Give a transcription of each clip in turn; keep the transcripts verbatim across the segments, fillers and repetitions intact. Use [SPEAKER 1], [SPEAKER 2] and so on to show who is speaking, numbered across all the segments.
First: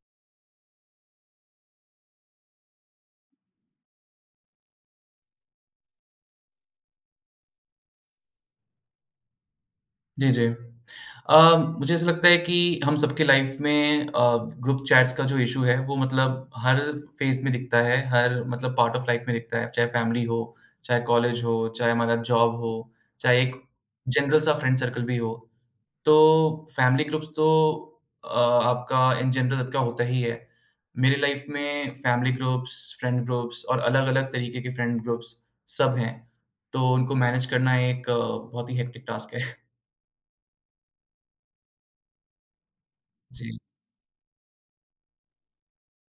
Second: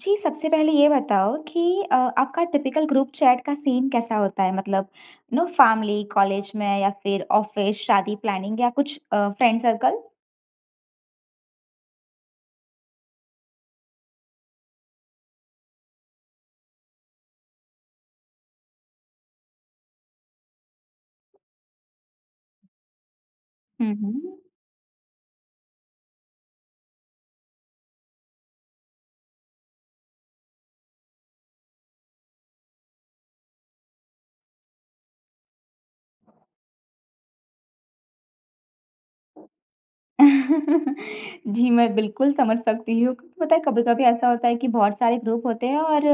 [SPEAKER 1] जी, सबसे पहले ये बताओ कि अ, आपका टिपिकल ग्रुप चैट का सीन कैसा होता है? मतलब यू नो फैमिली, कॉलेज में या फिर ऑफिस, शादी प्लानिंग या कुछ अ, फ्रेंड सर्कल?
[SPEAKER 2] जी, जी। अ, मुझे ऐसा लगता है कि हम सबके लाइफ में अ, ग्रुप चैट्स का जो इश्यू है वो मतलब हर फ़ेज़ में दिखता है, हर मतलब पार्ट ऑफ लाइफ में दिखता है, चाहे फैमिली हो, चाहे कॉलेज हो, चाहे हमारा जॉब हो, चाहे एक
[SPEAKER 1] हुँ, हुँ।
[SPEAKER 2] जनरल सा फ्रेंड सर्कल भी हो। तो फैमिली ग्रुप्स तो अ, आपका इन जनरल आपका होता ही है। मेरी लाइफ में फैमिली ग्रुप्स, फ्रेंड ग्रुप्स और अलग-अलग तरीके के फ्रेंड ग्रुप्स सब हैं, तो उनको मैनेज करना एक अ, बहुत ही हेक्टिक टास्क है।
[SPEAKER 1] जी, मैं बिल्कुल समझ सकती हूँ। क्योंकि पता
[SPEAKER 2] जी।
[SPEAKER 1] है कभी-कभी ऐसा होता है कि बहुत सारे ग्रुप होते हैं और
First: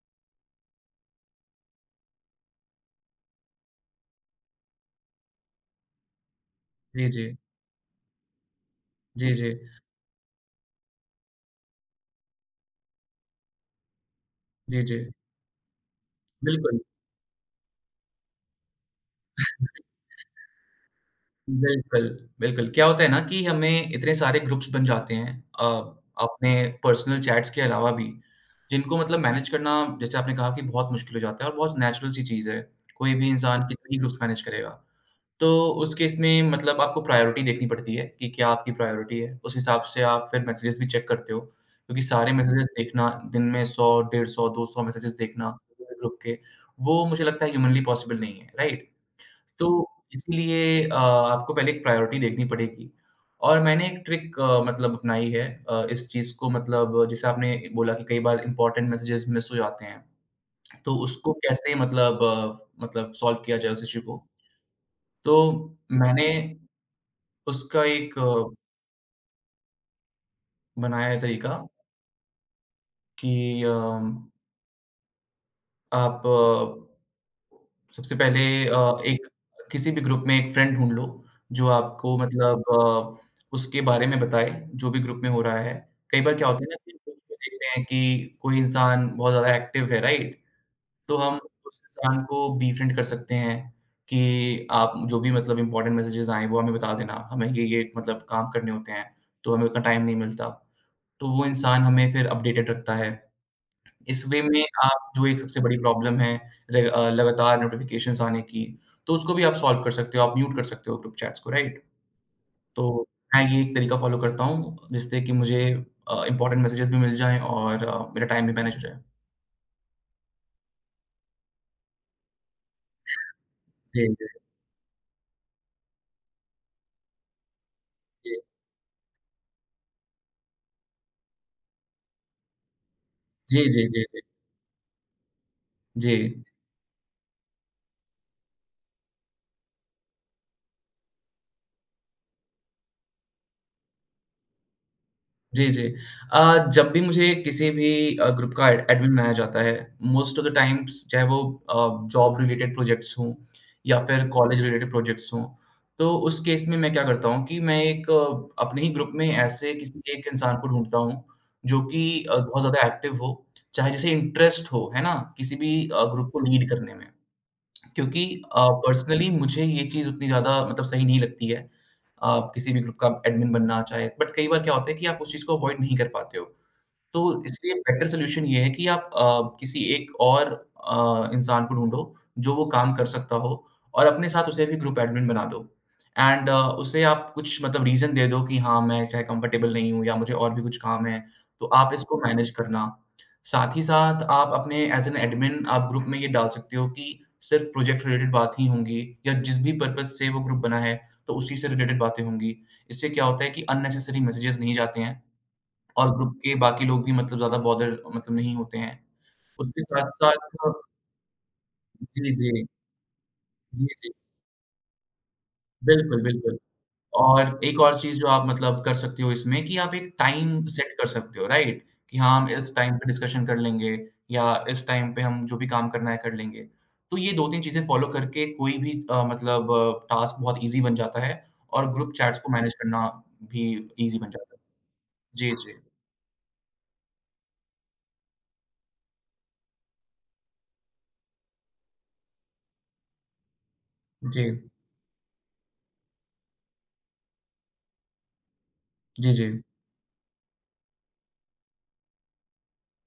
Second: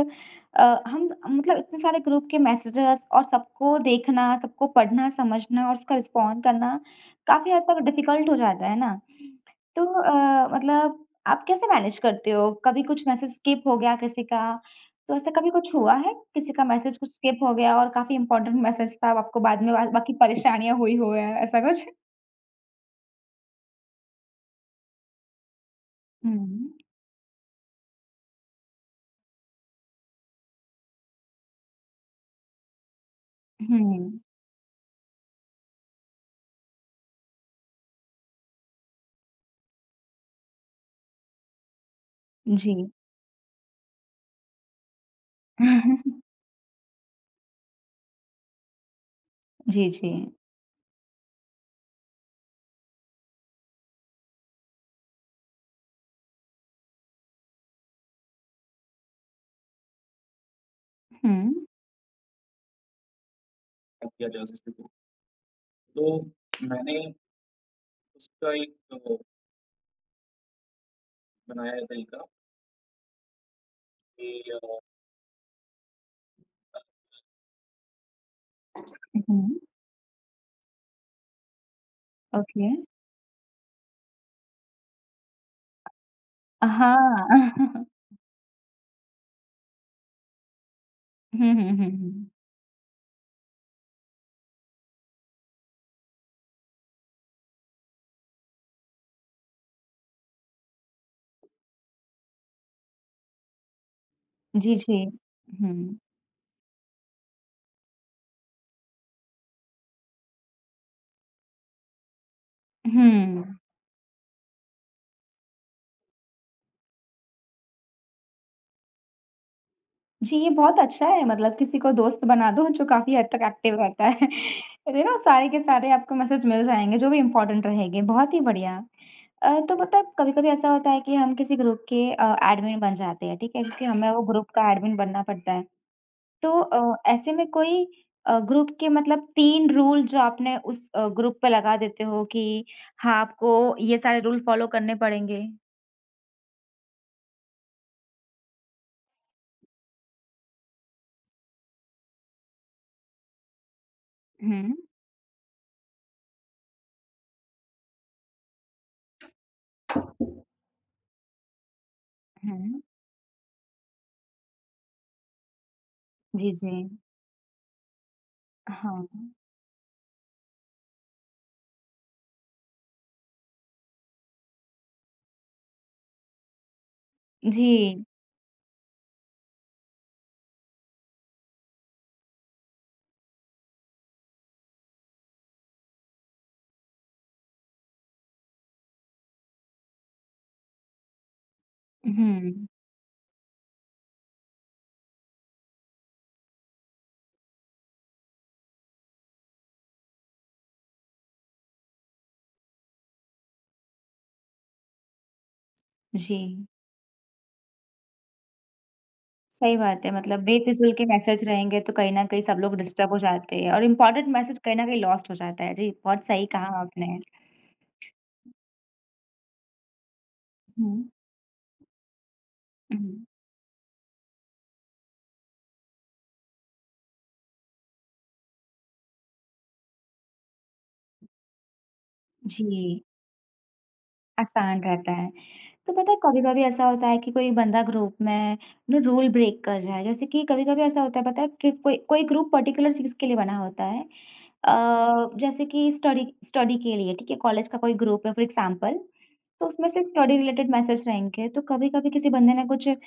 [SPEAKER 1] अ, हम मतलब इतने सारे ग्रुप के मैसेजेस और सबको देखना, सबको पढ़ना, समझना और उसका रिस्पॉन्ड करना
[SPEAKER 2] जी, जी।
[SPEAKER 1] काफ़ी हद तक डिफ़िकल्ट हो जाता है ना?
[SPEAKER 2] जी, जी।
[SPEAKER 1] तो अ, मतलब आप कैसे मैनेज करते हो? कभी कुछ मैसेज स्किप हो गया किसी का,
[SPEAKER 2] जी, जी।
[SPEAKER 1] तो ऐसा कभी कुछ हुआ है? किसी का
[SPEAKER 2] बिल्कुल,
[SPEAKER 1] मैसेज कुछ स्किप हो गया और काफ़ी इम्पोर्टेंट मैसेज था, अब आपको बाद में बा बाकी परेशानियाँ हुई हो या ऐसा कुछ?
[SPEAKER 2] बिल्कुल, बिल्कुल। क्या होता है ना कि हमें इतने सारे ग्रुप्स बन जाते हैं अ, अपने
[SPEAKER 1] हुँ,
[SPEAKER 2] पर्सनल चैट्स के अलावा भी, जिनको मतलब मैनेज करना जैसे आपने कहा कि बहुत मुश्किल हो जाता है और बहुत नेचुरल सी चीज़ है। कोई भी इंसान कितने ही ग्रुप्स
[SPEAKER 1] हुँ।
[SPEAKER 2] मैनेज करेगा। तो उस केस में मतलब आपको प्रायोरिटी देखनी पड़ती है कि क्या आपकी प्रायोरिटी है। उस हिसाब से आप फिर मैसेजेस भी चेक करते हो, क्योंकि सारे मैसेजेस
[SPEAKER 1] जी।
[SPEAKER 2] देखना दिन में सौ, डेढ़ सौ, दो सौ मैसेजेस देखना ग्रुप के, वो मुझे लगता है ह्यूमनली पॉसिबल नहीं है, राइट? तो
[SPEAKER 1] जी, जी।
[SPEAKER 2] इसलिए अ, आपको पहले एक प्रायोरिटी देखनी पड़ेगी और मैंने एक ट्रिक अ, मतलब अपनाई है अ, इस चीज़ को मतलब जैसे आपने बोला कि कई बार इम्पोर्टेंट मैसेजेस मिस हो जाते हैं, तो उसको
[SPEAKER 1] हुँ।
[SPEAKER 2] कैसे मतलब अ, मतलब सॉल्व किया जाए उस इश्यू को। तो मैंने उसका एक अ, बनाया है तरीका कि अ, आप सबसे पहले अ, एक
[SPEAKER 1] हुँ,
[SPEAKER 2] किसी भी ग्रुप में एक फ्रेंड ढूँढ लो, जो आपको मतलब
[SPEAKER 1] ओके।
[SPEAKER 2] अ, उसके बारे में बताए, जो भी ग्रुप में हो रहा है। कई बार क्या होता है ना कि ग्रुप
[SPEAKER 1] हाँ।
[SPEAKER 2] में देखते हैं कि कोई इंसान बहुत ज़्यादा एक्टिव है, राइट? तो हम
[SPEAKER 1] हुँ, हुँ,
[SPEAKER 2] उस
[SPEAKER 1] हुँ,
[SPEAKER 2] इंसान
[SPEAKER 1] हुँ।
[SPEAKER 2] को बी-फ्रेंड कर सकते हैं कि आप जो भी मतलब इम्पोर्टेंट मैसेजेज़ आएँ, वो हमें बता देना। हमें ये-ये मतलब काम करने होते हैं, तो हमें उतना टाइम नहीं मिलता। तो वो इंसान हमें फिर अपडेटेड रखता है। इस वे में
[SPEAKER 1] जी, जी।
[SPEAKER 2] आप जो एक सबसे बड़ी
[SPEAKER 1] हुँ,
[SPEAKER 2] प्रॉब्लम है र अ, लगातार नोटिफ़िकेशंस आने की, तो उसको भी आप सॉल्व कर सकते हो, आप म्यूट कर सकते हो ग्रुप चैट्स को, राइट? तो मैं
[SPEAKER 1] हुँ।
[SPEAKER 2] ये एक तरीका फ़ॉलो करता हूँ जिससे कि मुझे अ, इम्पोर्टेंट मैसेजेस भी मिल जाएँ और अ, मेरा टाइम भी मैनेज हो जाए।
[SPEAKER 1] जी, ये बहुत अच्छा है मतलब किसी को दोस्त बना दो जो काफ़ी हद तक एक्टिव रहता
[SPEAKER 2] जी, जी,
[SPEAKER 1] है। यू नो सारे के सारे आपको मैसेज मिल जाएँगे जो भी इम्पोर्टेंट रहेंगे,
[SPEAKER 2] जी।
[SPEAKER 1] बहुत ही बढ़िया। अ, तो मतलब कभी-कभी ऐसा होता है कि हम किसी ग्रुप के अ, एडमिन बन जाते हैं, ठीक
[SPEAKER 2] जी,
[SPEAKER 1] है? क्योंकि
[SPEAKER 2] जी, जी,
[SPEAKER 1] हमें
[SPEAKER 2] जी।
[SPEAKER 1] वो ग्रुप का एडमिन बनना पड़ता है।
[SPEAKER 2] जी।
[SPEAKER 1] तो अ, ऐसे में कोई अ, ग्रुप के मतलब तीन रूल जो आपने उस अ, ग्रुप पे लगा देते हो कि हाँ, आपको ये सारे रूल फ़ॉलो करने पड़ेंगे?
[SPEAKER 2] जी, जी। अ, जब भी मुझे किसी भी अ, ग्रुप का एड एडमिन बनाया जाता है, मोस्ट ऑफ़ द टाइम्स चाहे वो अ, जॉब रिलेटेड प्रोजेक्ट्स हों या फिर कॉलेज
[SPEAKER 1] हुँ,
[SPEAKER 2] रिलेटेड प्रोजेक्ट्स हों, तो उस केस में मैं क्या करता हूँ कि मैं एक अ, अपने ही ग्रुप में ऐसे किसी एक इंसान को ढूँढता हूँ, जो कि अ, बहुत
[SPEAKER 1] हुँ।
[SPEAKER 2] ज़्यादा एक्टिव हो, चाहे जिसे इंटरेस्ट हो, है ना? किसी भी अ, ग्रुप को
[SPEAKER 1] जी,
[SPEAKER 2] लीड
[SPEAKER 1] जी।
[SPEAKER 2] करने में। क्योंकि अ,
[SPEAKER 1] हाँ।
[SPEAKER 2] पर्सनली मुझे ये चीज़ उतनी ज़्यादा मतलब सही नहीं लगती है अ, किसी भी ग्रुप का एडमिन बनना चाहे बट कई बार क्या होता है कि आप उस चीज़ को अवॉइड नहीं कर पाते हो। तो
[SPEAKER 1] जी।
[SPEAKER 2] इसलिए बेटर सॉल्यूशन ये है कि आप अ, किसी एक और अ, इंसान को ढूँढो, जो वो काम कर सकता हो और अपने साथ उसे भी ग्रुप एडमिन बना दो एंड अ, उसे आप कुछ मतलब रीज़न दे दो कि हाँ, मैं चाहे कंफर्टेबल नहीं हूँ या मुझे और भी कुछ काम है, तो आप इसको मैनेज
[SPEAKER 1] हुँ।
[SPEAKER 2] करना। साथ ही साथ आप अपने एज़ एन एडमिन आप ग्रुप में ये डाल सकते हो कि सिर्फ़ प्रोजेक्ट रिलेटेड बात ही होंगी या जिस भी पर्पज़ से वो ग्रुप बना है, तो उसी से रिलेटेड बातें होंगी। इससे क्या होता है कि अननेसेसरी मैसेजेस नहीं जाते हैं और ग्रुप
[SPEAKER 1] जी।
[SPEAKER 2] के बाकी लोग भी मतलब ज़्यादा बॉदर मतलब नहीं होते हैं।
[SPEAKER 1] सही
[SPEAKER 2] उसके
[SPEAKER 1] बात है, मतलब
[SPEAKER 2] साथ-साथ
[SPEAKER 1] बेफिज़ूल के मैसेज रहेंगे तो कहीं न
[SPEAKER 2] जी,
[SPEAKER 1] कहीं
[SPEAKER 2] जी।
[SPEAKER 1] सब लोग डिस्टर्ब हो जाते हैं और
[SPEAKER 2] जी, जी।
[SPEAKER 1] इम्पोर्टेंट मैसेज कहीं न कहीं लॉस्ट हो जाता है। जी,
[SPEAKER 2] बिल्कुल,
[SPEAKER 1] बहुत सही
[SPEAKER 2] बिल्कुल।
[SPEAKER 1] कहा आपने।
[SPEAKER 2] और एक और चीज़ जो आप मतलब कर सकते हो इसमें कि आप एक टाइम सेट
[SPEAKER 1] हुँ,
[SPEAKER 2] कर सकते हो, राइट? कि हाँ, हम इस टाइम पे
[SPEAKER 1] हुँ।
[SPEAKER 2] डिस्कशन कर लेंगे या इस टाइम पे हम जो भी काम करना है कर लेंगे। तो ये दो-तीन चीज़ें फॉलो करके कोई भी अ, मतलब टास्क बहुत ईज़ी बन जाता है और ग्रुप चैट्स को मैनेज
[SPEAKER 1] जी।
[SPEAKER 2] करना भी ईज़ी बन जाता है।
[SPEAKER 1] आसान रहता है।
[SPEAKER 2] जी, जी।
[SPEAKER 1] तो पता है कभी-कभी ऐसा होता है कि कोई बंदा ग्रुप में ना रूल ब्रेक कर रहा है। जैसे कि कभी-कभी ऐसा होता है पता है कि कोई कोई ग्रुप पर्टिकुलर चीज़ के लिए बना होता है।
[SPEAKER 2] जी।
[SPEAKER 1] अ, जैसे कि स्टडी स्टडी के लिए ठीक है, कॉलेज का कोई ग्रुप है फॉर एग्ज़ाम्पल,
[SPEAKER 2] जी, जी।
[SPEAKER 1] तो उसमें सिर्फ स्टडी रिलेटेड मैसेज रहेंगे। तो कभी-कभी किसी बंदे ने कुछ अ,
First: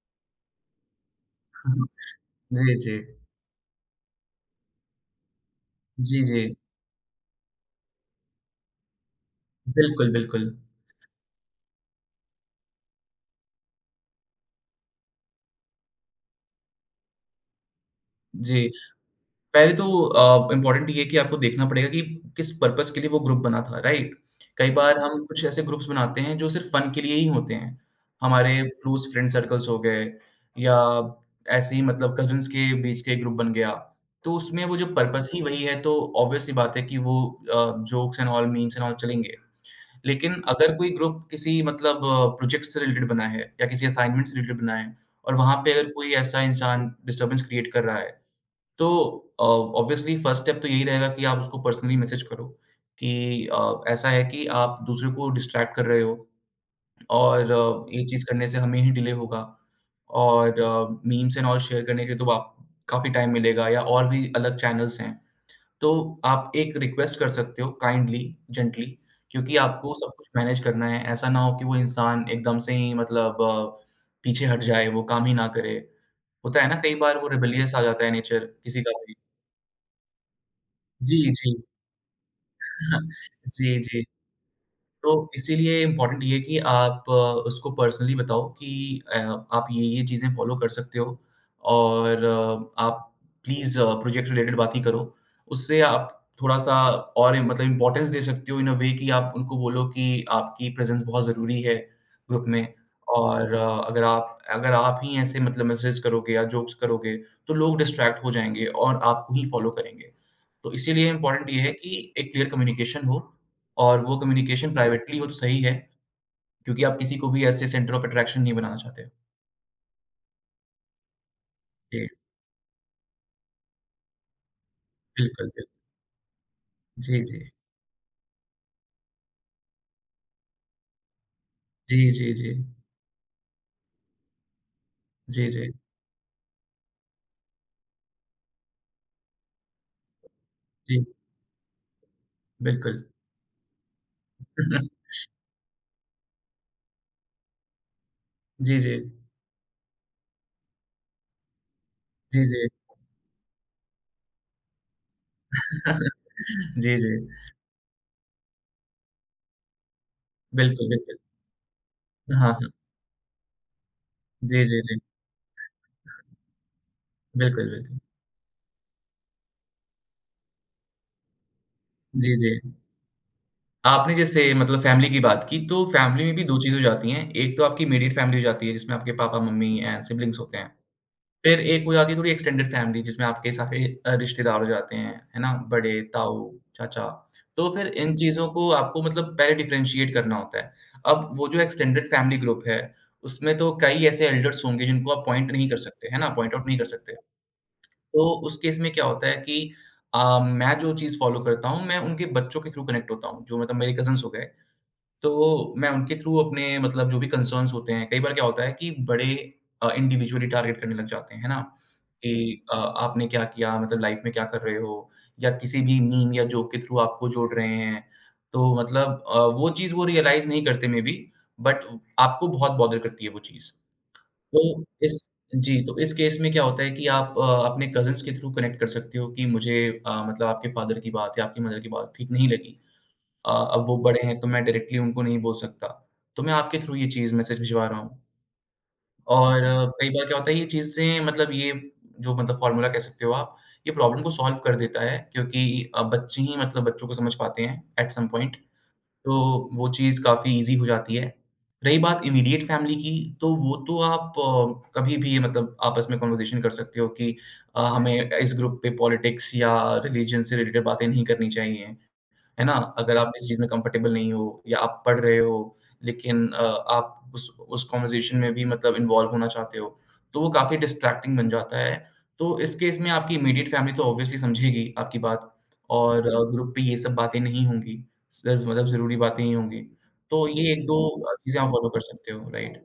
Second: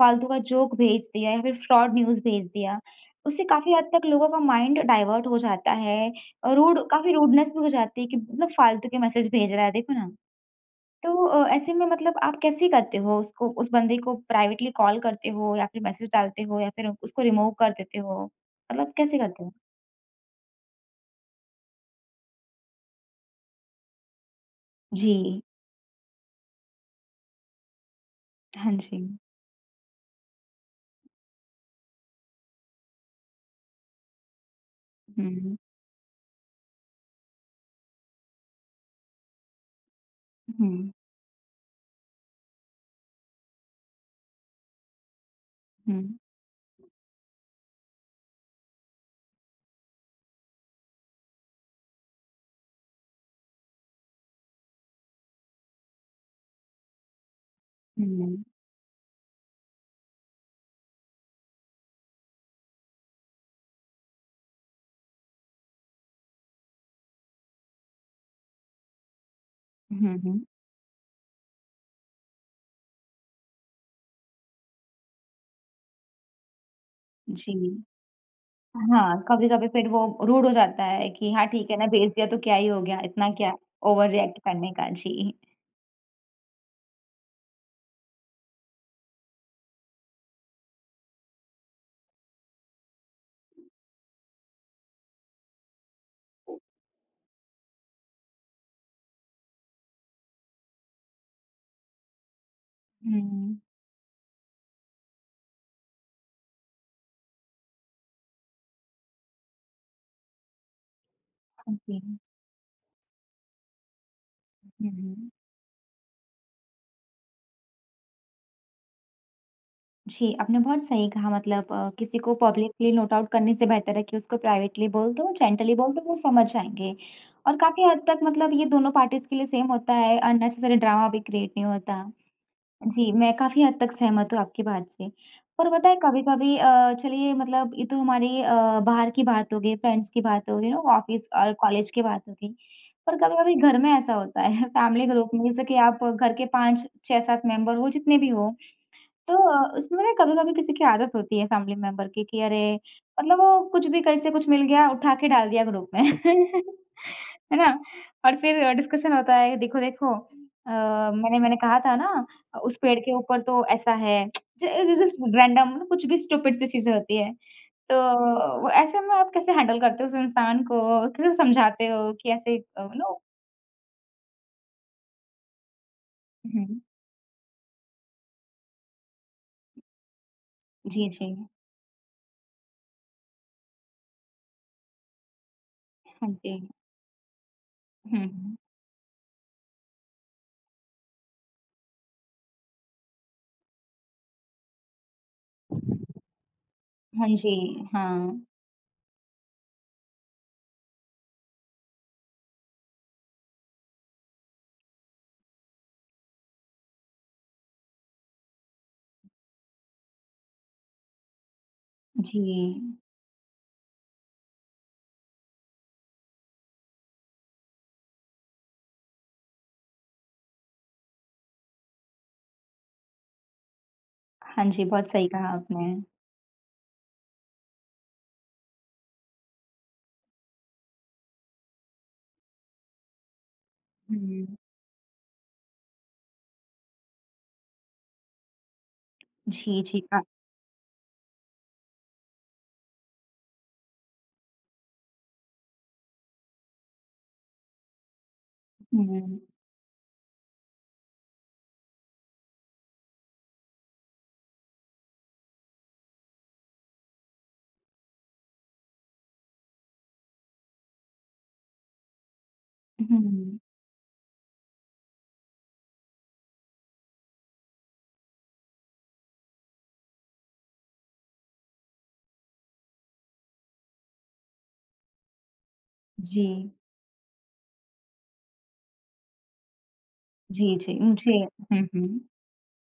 [SPEAKER 1] फालतू का जोक भेज दिया या फिर फ्रॉड न्यूज़ भेज
[SPEAKER 2] जी,
[SPEAKER 1] दिया।
[SPEAKER 2] जी।
[SPEAKER 1] उससे काफ़ी हद तक लोगों का माइंड डाइवर्ट हो जाता है
[SPEAKER 2] जी, जी।
[SPEAKER 1] और रूड काफ़ी रूडनेस भी हो जाती है कि मतलब फालतू के मैसेज भेज रहा है, देखो ना।
[SPEAKER 2] बिल्कुल, बिल्कुल।
[SPEAKER 1] तो अ, ऐसे में मतलब आप कैसे करते हो उसको उस बंदे को प्राइवेटली कॉल करते हो या फिर मैसेज डालते हो या फिर उसको रिमूव कर देते हो?
[SPEAKER 2] जी,
[SPEAKER 1] मतलब कैसे करते हो?
[SPEAKER 2] पहले तो अ, इम्पोर्टेंट ये है कि आपको देखना पड़ेगा कि किस पर्पज़ के लिए वो ग्रुप बना था, राइट? कई बार
[SPEAKER 1] जी।
[SPEAKER 2] हम कुछ ऐसे ग्रुप्स बनाते हैं जो सिर्फ़ फ़न के लिए ही होते हैं। हमारे
[SPEAKER 1] हाँ जी।
[SPEAKER 2] क्लोज़ फ्रेंड सर्कल्स हो गए या ऐसे ही मतलब कज़िन्स के बीच के ग्रुप बन गया। तो उसमें वो जो
[SPEAKER 1] हुँ,
[SPEAKER 2] पर्पज़ ही
[SPEAKER 1] हुँ,
[SPEAKER 2] वही है तो ऑब्वियस सी बात है कि वो अ, jokes and all, memes and all चलेंगे। लेकिन अगर कोई
[SPEAKER 1] हुँ,
[SPEAKER 2] ग्रुप किसी मतलब प्रोजेक्ट से रिलेटेड बना है या किसी असाइनमेंट से रिलेटेड बना है और वहाँ पे अगर
[SPEAKER 1] हुँ,
[SPEAKER 2] कोई ऐसा इंसान डिस्टर्बेंस क्रिएट कर रहा है, तो अ, ऑब्वियसली फर्स्ट स्टेप तो यही रहेगा कि आप उसको पर्सनली मैसेज करो कि अ, ऐसा है कि आप दूसरे को डिस्ट्रैक्ट कर रहे हो और अ, ये चीज़ करने से हमें ही डिले होगा और मीम्स एंड ऑल शेयर करने के लिए तो आप काफ़ी टाइम मिलेगा या और भी अलग चैनल्स हैं। तो आप एक रिक्वेस्ट कर सकते हो काइंडली, जेंटली क्योंकि आपको सब
[SPEAKER 1] हुँ,
[SPEAKER 2] कुछ
[SPEAKER 1] हुँ।
[SPEAKER 2] मैनेज करना है। ऐसा ना हो कि वो इंसान एकदम से ही मतलब अ, पीछे हट जाए, वो काम ही ना करे। होता है ना कई बार वो रिबेलियस
[SPEAKER 1] जी।
[SPEAKER 2] आ जाता है नेचर किसी का भी।
[SPEAKER 1] हाँ, कभी-कभी फिर वो रूड हो जाता है
[SPEAKER 2] जी,
[SPEAKER 1] कि हाँ,
[SPEAKER 2] जी।
[SPEAKER 1] ठीक है ना, भेज दिया तो क्या ही हो गया, इतना क्या
[SPEAKER 2] जी, जी।
[SPEAKER 1] ओवर रिएक्ट करने का।
[SPEAKER 2] तो
[SPEAKER 1] जी।
[SPEAKER 2] इसीलिए इम्पोर्टेंट ये है कि आप अ, उसको पर्सनली बताओ कि अ, आप ये-ये चीज़ें फ़ॉलो कर सकते हो और अ, आप प्लीज़ प्रोजेक्ट रिलेटेड बात ही करो। उससे आप थोड़ा-सा और मतलब इम्पोर्टेंस दे सकते हो इन अ वे कि आप उनको बोलो कि आपकी प्रेज़ेंस बहुत ज़रूरी है ग्रुप में और
[SPEAKER 1] हुँ,
[SPEAKER 2] अ, अगर आप अगर आप ही ऐसे मतलब मैसेज करोगे या जोक्स करोगे, तो लोग डिस्ट्रैक्ट हो जाएँगे और आपको ही फ़ॉलो करेंगे। तो इसीलिए इम्पोर्टेंट ये है कि
[SPEAKER 1] ओके। हुँ,
[SPEAKER 2] एक क्लियर कम्युनिकेशन हो। और वो कम्युनिकेशन प्राइवेटली हो
[SPEAKER 1] हुँ।
[SPEAKER 2] तो सही है, क्योंकि आप किसी को भी ऐसे सेंटर ऑफ अट्रैक्शन नहीं बनाना चाहते।
[SPEAKER 1] जी, आपने बहुत सही कहा मतलब अ,
[SPEAKER 2] जी,
[SPEAKER 1] किसी को पब्लिकली नोट आउट करने से बेहतर है कि उसको प्राइवेटली बोल दो,
[SPEAKER 2] बिल्कुल, बिल
[SPEAKER 1] जेंटली बोल दो, वो समझ जाएँगे।
[SPEAKER 2] जी, जी।
[SPEAKER 1] और काफ़ी हद तक मतलब ये दोनों पार्टीज़ के लिए सेम होता है, अननेसेसरी ड्रामा भी क्रिएट नहीं होता।
[SPEAKER 2] जी, जी, जी।
[SPEAKER 1] जी, मैं काफ़ी हद तक सहमत हूँ आपकी बात से।
[SPEAKER 2] जी,
[SPEAKER 1] पर
[SPEAKER 2] जी।
[SPEAKER 1] पता है कभी-कभी अ, चलिए मतलब ये तो हमारी अ, बाहर की बात हो गई, फ्रेंड्स की बात हो गई ना,
[SPEAKER 2] जी,
[SPEAKER 1] ऑफ़िस और कॉलेज की बात हो गई।
[SPEAKER 2] बिल्कुल।
[SPEAKER 1] पर कभी-कभी घर में ऐसा होता है, फैमिली ग्रुप में जैसे कि आप घर के पाँच, छह, सात मेंबर हो, जितने भी हो,
[SPEAKER 2] जी, जी।
[SPEAKER 1] तो अ, उसमें ना कभी-कभी किसी की आदत होती है फैमिली मेंबर की कि
[SPEAKER 2] जी, जी।
[SPEAKER 1] अरे! मतलब वो कुछ भी कैसे कुछ मिल गया, उठा के डाल दिया ग्रुप में।
[SPEAKER 2] जी, जी।
[SPEAKER 1] है ना? और फिर डिस्कशन होता है, देखो, देखो अ,
[SPEAKER 2] बिल्कुल, बिल्कुल।
[SPEAKER 1] मैंने मैंने कहा था ना,
[SPEAKER 2] हाँ, हाँ।
[SPEAKER 1] उस पेड़ के ऊपर तो ऐसा है।
[SPEAKER 2] जी,
[SPEAKER 1] ज
[SPEAKER 2] जी, जी।
[SPEAKER 1] जस्ट रैंडम कुछ भी स्टूपिड सी चीज़ें होती हैं।
[SPEAKER 2] बिल्कुल,
[SPEAKER 1] तो
[SPEAKER 2] बिल्कुल।
[SPEAKER 1] वो ऐसे में आप कैसे हैंडल करते हो उस इंसान को? कैसे समझाते हो कि
[SPEAKER 2] जी, जी।
[SPEAKER 1] ऐसे अ, नो
[SPEAKER 2] आपने जैसे मतलब फैमिली की बात की, तो फैमिली में भी दो चीज़ें
[SPEAKER 1] हुँ।
[SPEAKER 2] हो जाती हैं। एक तो आपकी इमीडिएट फैमिली हो जाती है, जिसमें आपके पापा-मम्मी एंड सिब्लिंग्स होते हैं।
[SPEAKER 1] जी, जी।
[SPEAKER 2] फिर एक हो जाती है थोड़ी एक्सटेंडेड फैमिली जिसमें आपके सारे अ, रिश्तेदार हो जाते हैं, है ना? बड़े,
[SPEAKER 1] हाँ
[SPEAKER 2] ताऊ,
[SPEAKER 1] जी।
[SPEAKER 2] चाचा, तो फिर इन
[SPEAKER 1] हुँ,
[SPEAKER 2] चीज़ों
[SPEAKER 1] हुँ।
[SPEAKER 2] को आपको मतलब पहले डिफरेंशिएट करना होता है। अब वो जो एक्सटेंडेड फैमिली ग्रुप है, उसमें तो कई ऐसे एल्डर्स होंगे जिनको आप पॉइंट नहीं कर सकते, है ना? पॉइंट आउट नहीं कर सकते।
[SPEAKER 1] हाँ जी,
[SPEAKER 2] तो
[SPEAKER 1] हाँ।
[SPEAKER 2] उस केस में क्या होता है कि अ, मैं जो चीज़ फॉलो करता हूँ, मैं उनके बच्चों के थ्रू कनेक्ट होता हूँ, जो मतलब मेरे कज़िन्स हो गए। तो मैं उनके थ्रू अपने मतलब जो भी कंसर्न्स होते हैं, कई बार क्या होता है कि बड़े अ, इंडिविजुअली टारगेट करने लग जाते हैं, है ना?
[SPEAKER 1] जी।
[SPEAKER 2] कि अ, आपने क्या किया मतलब लाइफ में क्या कर रहे हो? या किसी भी मीम या जोक के थ्रू आपको जोड़ रहे हैं। तो मतलब अ, वो चीज़ वो रियलाइज़ नहीं करते मे बी बट आपको बहुत बॉदर करती है वो चीज़।
[SPEAKER 1] हाँ
[SPEAKER 2] तो
[SPEAKER 1] जी, बहुत
[SPEAKER 2] इस
[SPEAKER 1] सही कहा
[SPEAKER 2] जी,
[SPEAKER 1] आपने।
[SPEAKER 2] तो इस केस में क्या होता है कि आप अ, अपने कज़िन्स के थ्रू कनेक्ट कर सकते हो कि मुझे अ, मतलब आपके फादर की बात या आपकी मदर की बात ठीक नहीं लगी। अ, अब वो बड़े हैं
[SPEAKER 1] हुँ,
[SPEAKER 2] तो मैं डायरेक्टली उनको नहीं बोल सकता। तो मैं आपके थ्रू ये चीज़ मैसेज भिजवा रहा हूँ। और
[SPEAKER 1] जी,
[SPEAKER 2] अ,
[SPEAKER 1] जी,
[SPEAKER 2] कई
[SPEAKER 1] का
[SPEAKER 2] बार क्या होता है ये चीज़ें मतलब ये जो मतलब फ़ॉर्मूला कह सकते हो आप, ये प्रॉब्लम को सॉल्व कर देता है क्योंकि अ, बच्चे ही मतलब बच्चों को समझ पाते हैं एट सम पॉइंट।
[SPEAKER 1] हुँ,
[SPEAKER 2] तो वो चीज़ काफ़ी ईज़ी हो जाती है। रही बात इमीडिएट फ़ैमिली की तो वो तो आप अ, कभी भी मतलब आपस में कन्वर्सेशन कर सकते हो कि अ, हमें इस ग्रुप पे पॉलिटिक्स या रिलिजन से रिलेटेड बातें नहीं करनी चाहिए। है ना? अगर आप इस
[SPEAKER 1] हुँ,
[SPEAKER 2] चीज़ में कंफर्टेबल नहीं हो या आप पढ़ रहे हो लेकिन अ, आप उस उस कन्वर्सेशन में भी मतलब इन्वॉल्व होना चाहते हो, तो वो काफ़ी डिस्ट्रैक्टिंग बन जाता है। तो इस केस में आपकी इमीडिएट फैमिली तो ऑब्वियसली समझेगी आपकी बात और ग्रुप
[SPEAKER 1] जी,
[SPEAKER 2] पे ये सब बातें नहीं होंगी, सिर्फ मतलब ज़रूरी बातें ही होंगी। तो ये
[SPEAKER 1] जी, जी,
[SPEAKER 2] एक-दो
[SPEAKER 1] मुझे
[SPEAKER 2] अ, चीज़ें आप
[SPEAKER 1] हुँ,
[SPEAKER 2] फॉलो कर
[SPEAKER 1] हुँ।
[SPEAKER 2] सकते हो, राइट?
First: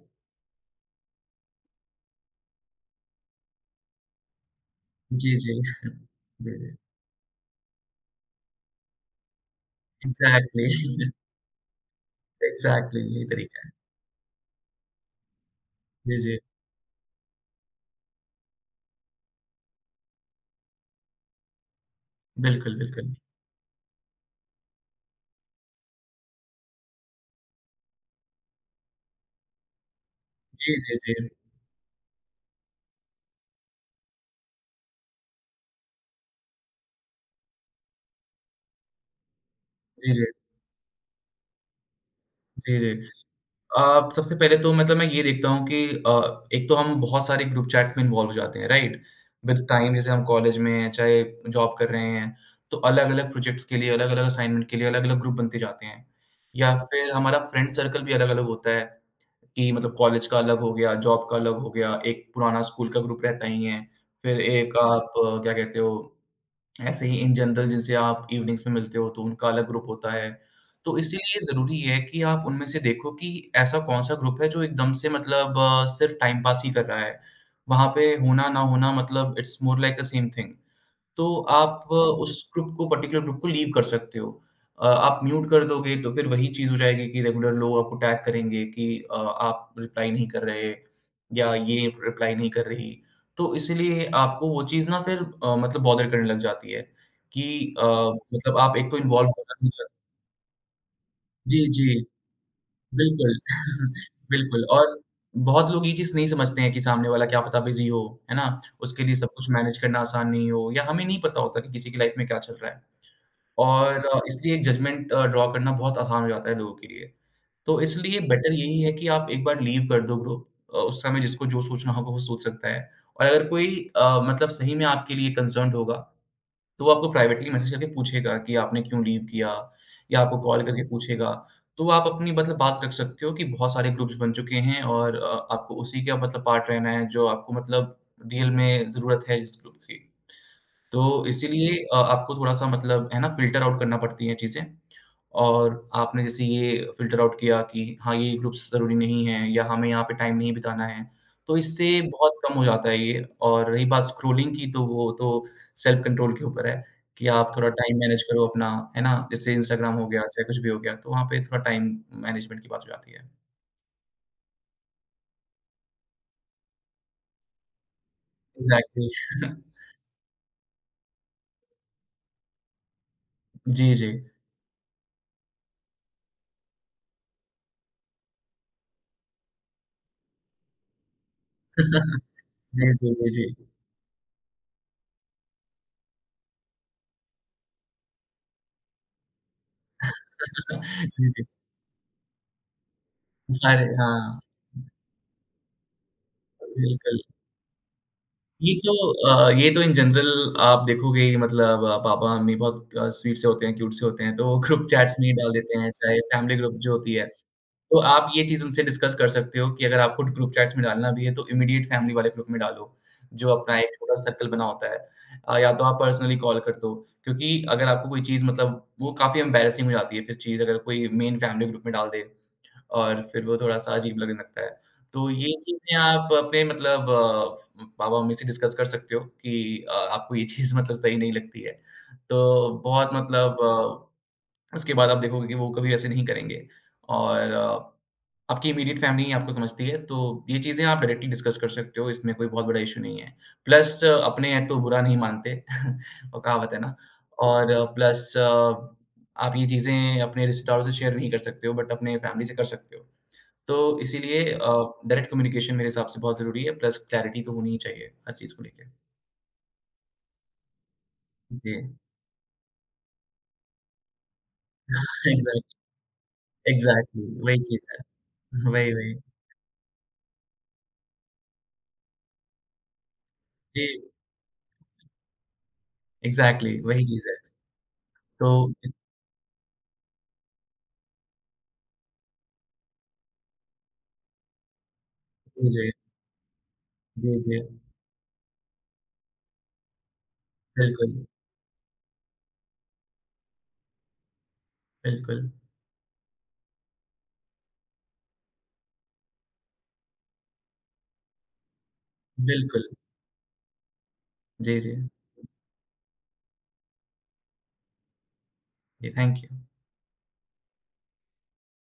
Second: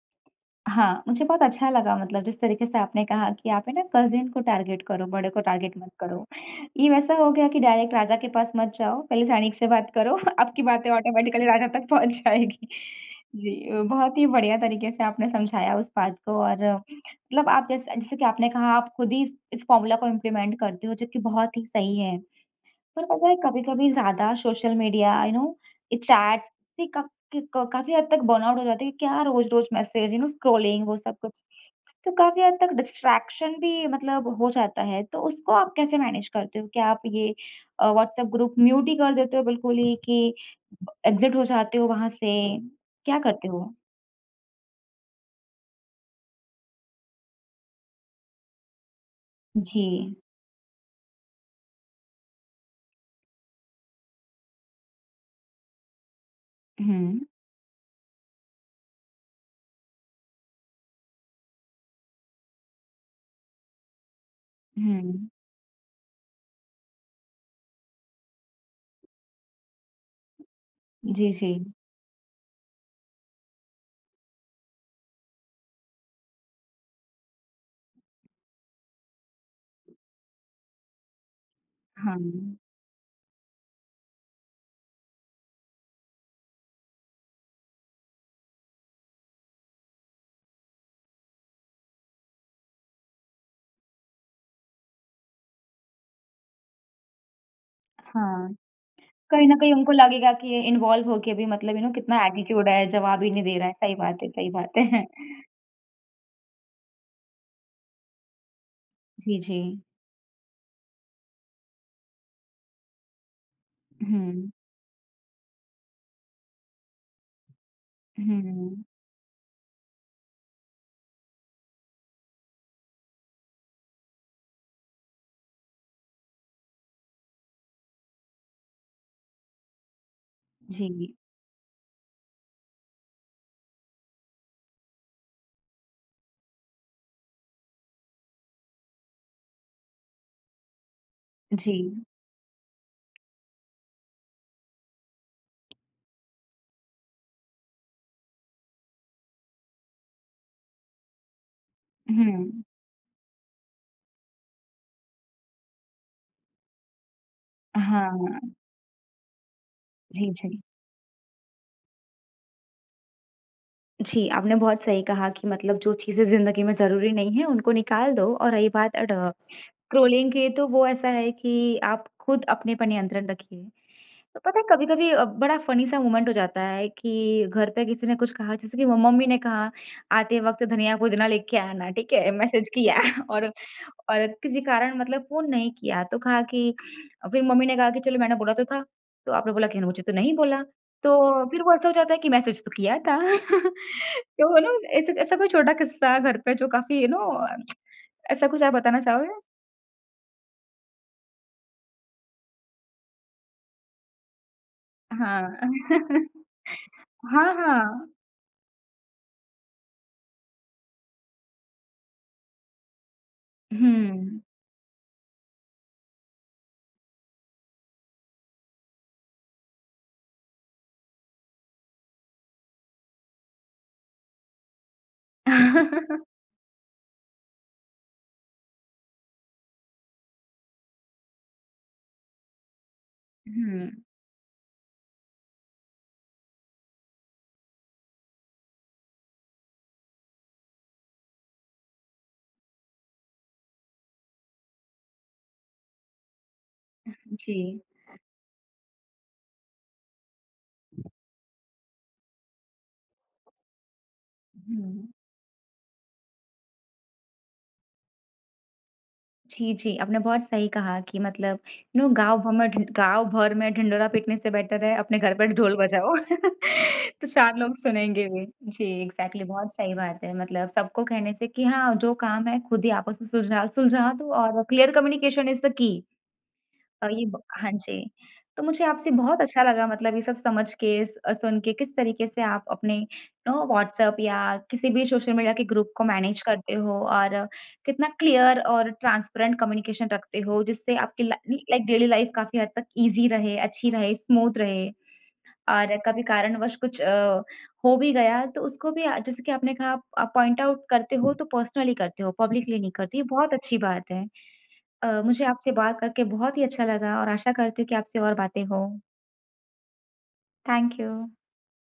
[SPEAKER 1] हाँ, मुझे बहुत अच्छा लगा मतलब जिस तरीके से आपने कहा कि आप है ना कज़िन को टारगेट करो, बड़े
[SPEAKER 2] जी,
[SPEAKER 1] को
[SPEAKER 2] जी।
[SPEAKER 1] टारगेट मत करो।
[SPEAKER 2] जी, जी।
[SPEAKER 1] ये वैसा हो गया कि डायरेक्ट राजा के पास मत जाओ, पहले सैनिक से बात करो, आपकी
[SPEAKER 2] एग्ज़ैक्टली,
[SPEAKER 1] बातें ऑटोमेटिकली राजा तक पहुँच जाएगी।
[SPEAKER 2] एग्ज़ैक्टली। यही तरीका
[SPEAKER 1] जी,
[SPEAKER 2] है।
[SPEAKER 1] अ, बहुत ही बढ़िया तरीके से आपने समझाया उस
[SPEAKER 2] जी,
[SPEAKER 1] बात
[SPEAKER 2] जी।
[SPEAKER 1] को और अ, मतलब आप जैसे जैसे कि आपने कहा आप खुद ही इस इस फ़ॉर्मूला को इम्प्लीमेंट करते हो जो कि बहुत ही सही है।
[SPEAKER 2] बिल्कुल,
[SPEAKER 1] पर
[SPEAKER 2] बिल्कुल।
[SPEAKER 1] पता है कभी-कभी ज़्यादा सोशल मीडिया यू नो ये चैट्स से क क काफ़ी हद तक बर्नआउट हो जाते हैं कि क्या रोज़-रोज़ मैसेज यू नो
[SPEAKER 2] जी,
[SPEAKER 1] स्क्रॉलिंग
[SPEAKER 2] जी,
[SPEAKER 1] वो
[SPEAKER 2] जी।
[SPEAKER 1] सब कुछ। तो काफ़ी हद तक डिस्ट्रैक्शन भी मतलब हो जाता है, तो उसको आप कैसे मैनेज करते हो? क्या आप ये अ, व्हाट्सएप ग्रुप म्यूट ही कर देते हो बिल्कुल ही
[SPEAKER 2] जी, जी।
[SPEAKER 1] कि एग्ज़िट हो जाते हो वहाँ से?
[SPEAKER 2] जी, जी।
[SPEAKER 1] क्या करते हो?
[SPEAKER 2] अ, सबसे पहले तो मतलब मैं ये देखता हूँ कि अ, एक तो हम बहुत सारे ग्रुप चैट्स में इन्वॉल्व हो जाते हैं, राइट? With
[SPEAKER 1] ji.
[SPEAKER 2] टाइम जैसे हम कॉलेज में हैं, चाहे जॉब कर रहे हैं, तो अलग-अलग प्रोजेक्ट्स के लिए, अलग-अलग असाइनमेंट के लिए अलग-अलग ग्रुप बनते जाते हैं। या फिर
[SPEAKER 1] हुँ,
[SPEAKER 2] हमारा फ्रेंड सर्कल भी अलग-अलग होता है कि मतलब कॉलेज का अलग हो गया, जॉब का अलग हो गया, एक पुराना स्कूल का ग्रुप रहता ही है। फिर एक आप
[SPEAKER 1] हुँ।
[SPEAKER 2] आ, क्या कहते हो ऐसे ही इन जनरल जिनसे आप इवनिंग्स में मिलते हो तो उनका अलग ग्रुप होता है। तो
[SPEAKER 1] जी,
[SPEAKER 2] इसीलिए
[SPEAKER 1] जी।
[SPEAKER 2] ज़रूरी है कि आप उनमें से देखो कि ऐसा कौन-सा ग्रुप है जो एकदम से मतलब सिर्फ़ टाइम पास ही कर रहा है। वहाँ पे होना ना होना मतलब it's more like a same thing. तो आप
[SPEAKER 1] हाँ,
[SPEAKER 2] उस ग्रुप को पर्टिकुलर ग्रुप को लीव कर सकते हो। अ, आप म्यूट कर दोगे तो फिर वही चीज़ हो जाएगी कि रेगुलर लोग आपको टैग करेंगे कि अ, आप रिप्लाई नहीं कर रहे या ये रिप्लाई नहीं कर रही। तो इसीलिए आपको वो चीज़ ना फिर अ, मतलब बॉदर करने लग जाती है कि अ,
[SPEAKER 1] हाँ।
[SPEAKER 2] मतलब आप एक तो इन्वॉल्व
[SPEAKER 1] कहीं
[SPEAKER 2] होना
[SPEAKER 1] न
[SPEAKER 2] नहीं
[SPEAKER 1] कहीं उनको
[SPEAKER 2] चाहते।
[SPEAKER 1] लगेगा कि ये इन्वॉल्व होके भी
[SPEAKER 2] जी,
[SPEAKER 1] मतलब यू नो
[SPEAKER 2] जी,
[SPEAKER 1] कितना एटीट्यूड है, जवाब ही
[SPEAKER 2] बिल्कुल।
[SPEAKER 1] नहीं दे रहा है। सही बात है, सही
[SPEAKER 2] बिल्कुल।
[SPEAKER 1] बात
[SPEAKER 2] और
[SPEAKER 1] है।
[SPEAKER 2] बहुत लोग ये चीज़ नहीं समझते हैं कि सामने वाला क्या पता बिज़ी हो, है ना? उसके लिए सब
[SPEAKER 1] जी,
[SPEAKER 2] कुछ
[SPEAKER 1] जी।
[SPEAKER 2] मैनेज करना आसान नहीं हो या हमें नहीं पता होता कि किसी की लाइफ़ में क्या चल रहा है। और अ,
[SPEAKER 1] हुँ,
[SPEAKER 2] इसलिए एक जजमेंट अ, ड्रॉ करना बहुत आसान हो जाता है लोगों के लिए। तो इसलिए बेटर यही
[SPEAKER 1] हुँ।
[SPEAKER 2] है कि आप एक बार लीव कर दो ग्रुप। अ, उस समय जिसको जो सोचना होगा वो सोच सकता है। और अगर कोई अ, मतलब सही में आपके लिए कंसर्न्ड होगा, तो वो आपको प्राइवेटली मैसेज करके पूछेगा कि आपने क्यों लीव किया या आपको कॉल करके
[SPEAKER 1] जी,
[SPEAKER 2] पूछेगा। तो आप अपनी मतलब बात रख सकते हो कि बहुत सारे ग्रुप्स बन चुके हैं और अ, आपको उसी का मतलब पार्ट रहना है जो आपको मतलब रियल में ज़रूरत है जिस ग्रुप की। तो
[SPEAKER 1] जी।
[SPEAKER 2] इसीलिए अ, आपको थोड़ा-सा मतलब है ना फ़िल्टर आउट करना पड़ती हैं चीज़ें। और आपने जैसे ये फ़िल्टर आउट किया कि हाँ, ये ग्रुप्स ज़रूरी नहीं हैं या हमें यहाँ पे टाइम नहीं बिताना है, तो इससे बहुत कम
[SPEAKER 1] हुँ।
[SPEAKER 2] हो जाता है ये। और रही बात स्क्रॉलिंग की तो वो तो सेल्फ कंट्रोल के ऊपर है कि आप थोड़ा टाइम मैनेज
[SPEAKER 1] हाँ।
[SPEAKER 2] करो अपना, है ना? जैसे इंस्टाग्राम हो गया,
[SPEAKER 1] जी,
[SPEAKER 2] चाहे कुछ
[SPEAKER 1] जी।
[SPEAKER 2] भी हो गया, तो वहाँ पे थोड़ा टाइम मैनेजमेंट की बात हो जाती है।
[SPEAKER 1] जी, आपने बहुत सही कहा कि मतलब जो चीज़ें ज़िंदगी में ज़रूरी नहीं है, उनको निकाल दो और रही बात
[SPEAKER 2] एग्ज़ैक्टली।
[SPEAKER 1] अड स्क्रॉलिंग की, तो वो ऐसा है कि आप खुद अपने पर नियंत्रण रखिए।
[SPEAKER 2] जी, जी।
[SPEAKER 1] तो पता है कभी-कभी अ, बड़ा फ़नी सा मोमेंट हो जाता है कि घर पे किसी ने कुछ कहा जैसे कि म मम्मी ने कहा, "आते वक़्त धनिया पुदीना लेके आना" ठीक है?
[SPEAKER 2] जी,
[SPEAKER 1] मैसेज किया
[SPEAKER 2] जी, जी,
[SPEAKER 1] और
[SPEAKER 2] जी।
[SPEAKER 1] और किसी कारण मतलब फ़ोन नहीं किया तो कहा कि फिर मम्मी ने कहा कि चलो मैंने बोला तो था, तो आपने बोला कि मुझे तो नहीं बोला,
[SPEAKER 2] जी, जी।
[SPEAKER 1] तो फिर वो ऐसा हो जाता है कि मैसेज तो किया था।
[SPEAKER 2] अरे! हाँ।
[SPEAKER 1] तो ना ऐसा ऐसा कोई छोटा किस्सा घर पे जो काफ़ी यू
[SPEAKER 2] बिल्कुल।
[SPEAKER 1] नो ऐसा कुछ
[SPEAKER 2] ये
[SPEAKER 1] आप
[SPEAKER 2] तो
[SPEAKER 1] बताना चाहोगे?
[SPEAKER 2] अ, ये तो इन जनरल आप देखोगे ही मतलब अ, पापा-मम्मी बहुत अ, स्वीट से होते हैं, क्यूट से होते हैं, तो वो ग्रुप चैट्स में ही डाल
[SPEAKER 1] हाँ।
[SPEAKER 2] देते हैं, चाहे फैमिली ग्रुप जो होती है।
[SPEAKER 1] हाँ,
[SPEAKER 2] तो
[SPEAKER 1] हाँ।
[SPEAKER 2] आप ये चीज़ उनसे डिस्कस कर सकते हो कि अगर आपको ग्रुप चैट्स में डालना भी है, तो इमीडिएट फैमिली वाले ग्रुप में डालो, जो अपना एक छोटा
[SPEAKER 1] हुँ।
[SPEAKER 2] सर्कल बना होता है। अ, या तो आप पर्सनली कॉल कर दो, क्योंकि अगर आपको कोई चीज़ मतलब वो काफ़ी एम्बैरेसिंग हो जाती है फिर चीज़ अगर कोई मेन फैमिली ग्रुप में डाल दे। और फिर वो थोड़ा-सा अजीब लगने लगता है। तो ये चीज़ें आप अपने मतलब अ, पापा-मम्मी से डिस्कस कर सकते हो कि अ, आपको ये चीज़ मतलब सही नहीं लगती है। तो बहुत मतलब
[SPEAKER 1] हुँ,
[SPEAKER 2] अ, उसके बाद आप देखोगे कि वो कभी ऐसे नहीं करेंगे और आपकी इमीडिएट फैमिली ही आपको समझती है, तो ये चीज़ें आप डायरेक्टली डिस्कस कर सकते हो, इसमें कोई बहुत बड़ा इश्यू नहीं है। प्लस अपने हैं तो बुरा नहीं मानते, वो कहावत है ना।
[SPEAKER 1] जी।
[SPEAKER 2] और प्लस आप ये चीज़ें अपने रिश्तेदारों से शेयर नहीं कर सकते हो बट अपने फैमिली से कर सकते हो। तो इसीलिए अ,
[SPEAKER 1] हुँ।
[SPEAKER 2] डायरेक्ट कम्युनिकेशन मेरे हिसाब से बहुत ज़रूरी है, प्लस क्लैरिटी तो होनी ही चाहिए हर चीज़ को लेके।
[SPEAKER 1] जी, जी, आपने बहुत सही कहा कि मतलब
[SPEAKER 2] जी,
[SPEAKER 1] नो गाँव भर में ढिं गाँव भर में ढिंढोरा पीटने से बेटर है अपने घर पर
[SPEAKER 2] एग्ज़ैक्टली,
[SPEAKER 1] ढोल बजाओ।
[SPEAKER 2] एग्ज़ैक्टली
[SPEAKER 1] तो चार
[SPEAKER 2] वही
[SPEAKER 1] लोग
[SPEAKER 2] चीज़
[SPEAKER 1] सुनेंगे भी।
[SPEAKER 2] है।
[SPEAKER 1] जी,
[SPEAKER 2] वही, वही।
[SPEAKER 1] एग्ज़ैक्टली बहुत सही बात है मतलब सबको कहने से कि हाँ, जो काम है खुद ही आपस में सुलझा
[SPEAKER 2] जी,
[SPEAKER 1] सुलझा दो और clear communication is the key.
[SPEAKER 2] Exactly वही
[SPEAKER 1] अ, ये
[SPEAKER 2] चीज़ है।
[SPEAKER 1] ब हाँ जी।
[SPEAKER 2] तो
[SPEAKER 1] तो मुझे
[SPEAKER 2] इस
[SPEAKER 1] आपसे बहुत अच्छा लगा मतलब ये सब समझ के स- अ, सुन के किस तरीके से आप अपने यू नो व्हाट्सएप या किसी भी सोशल मीडिया के
[SPEAKER 2] जी,
[SPEAKER 1] ग्रुप को मैनेज करते हो और
[SPEAKER 2] जी, जी, जी।
[SPEAKER 1] कितना क्लियर और ट्रांसपेरेंट कम्युनिकेशन रखते हो जिससे
[SPEAKER 2] बिल्कुल,
[SPEAKER 1] आपकी ला लाइक डेली लाइफ काफ़ी हद तक ईज़ी रहे, अच्छी रहे, स्मूथ रहे।
[SPEAKER 2] बिल्कुल,
[SPEAKER 1] और कभी कारणवश कुछ अ, हो भी गया तो उसको भी अ, जैसे कि आपने कहा आप पॉइंट आउट करते हो तो पर्सनली करते हो, पब्लिकली
[SPEAKER 2] बिल्कुल।
[SPEAKER 1] नहीं करते, ये बहुत अच्छी बात है।
[SPEAKER 2] जी, जी।
[SPEAKER 1] अ, मुझे आपसे बात करके बहुत ही अच्छा लगा और आशा करती हूँ कि आपसे और बातें हों।
[SPEAKER 2] जी, थैंक यू।
[SPEAKER 1] Thank you.